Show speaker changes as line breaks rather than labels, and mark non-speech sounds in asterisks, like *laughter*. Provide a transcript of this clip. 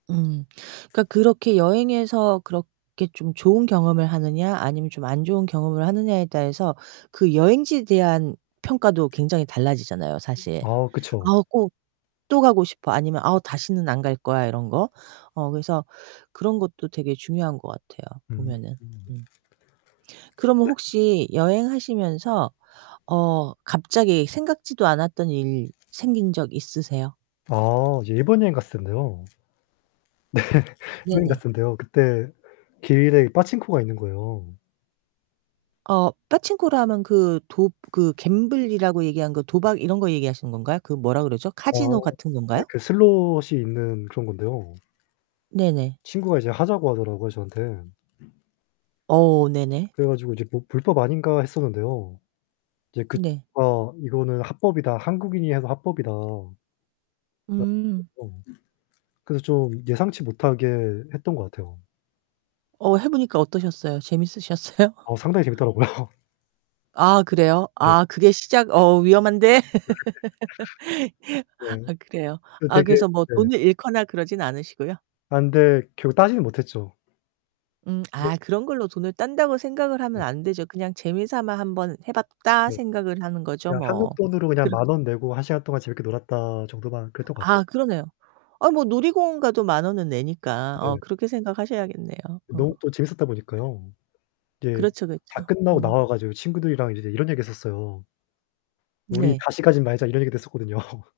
음 그니까 그렇게 여행에서 그렇게 좀 좋은 경험을 하느냐 아니면 좀 안좋은 경험을 하느냐에 따라서 그 여행지에 대한 평가도 굉장히 달라지잖아요
*unintelligible*
사실.
아 그쵸.
아우 꼭 또 가고 싶어 아니면 아우 다시는 안갈거야 이런거. 어 그래서 그런 것도 되게 중요한거 같아요.
음.
보면은. 음. 그러면
네.
혹시 여행하시면서 어 갑자기 생각지도 않았던 일 생긴 적 있으세요?
아 이제 일본 여행 갔을 땐데요. 네. 여행 갔을
네네.
땐데요. 그때 길 위에 파친코가 있는거에요.
어 빠칭코라 하면 그 도 그 갬블이라고 얘기하는거 도박 이런거 얘기하시는 건가요? 그 뭐라 그러죠?
아
카지노 같은건가요?
네 그 슬롯이 있는 그런 건데요.
네네.
친구가 이제 하자고 하더라고요 저한테.
어 네네.
그래 가지고 이제 뭐 불법 아닌가 했었는데요. 이제 그
네.
친구가 "아 이거는 합법이다. 한국인이 해서 합법이다."
음.
*unintelligible* 그래서 좀 예상치 못하게 했던 것 같아요.
어 해보니까 어떠셨어요? 재밌으셨어요?
아 상당히 재밌더라고요.
아 그래요?
네.
아 그게 시작 어 위험한데.
*laughs*
*laughs*
네.
아 그래요.
그
아
되게
그래서 뭐
네.
돈을 잃거나 그러진 않으시고요?
아 근데 결국 따지는 못했죠.
음
네.
아 그런 걸로 돈을 딴다고 생각을 하면
네.
안 되죠. 그냥 재미삼아 1 번 해봤다
네.
생각을 하는 거죠
그냥 한국
뭐.
돈으로 그냥
그렇
10,000 원내고 1 시간 동안 재밌게 놀았다 정도만 그랬던 것 같아요.
아 그러네요. 아 뭐 놀이공원 가도 10,000 원은 내니까. 어
네.
그렇게 생각하셔야겠네요. 어.
너무 또 재밌었다 보니까요. 이제
그렇죠.
다
그쵸.
끝나고
음.
나와가지고 친구들이랑 이제 이런 얘기를 했었어요. "우리
네.
다시 가진 말자." 이런 얘기도 했었거든요.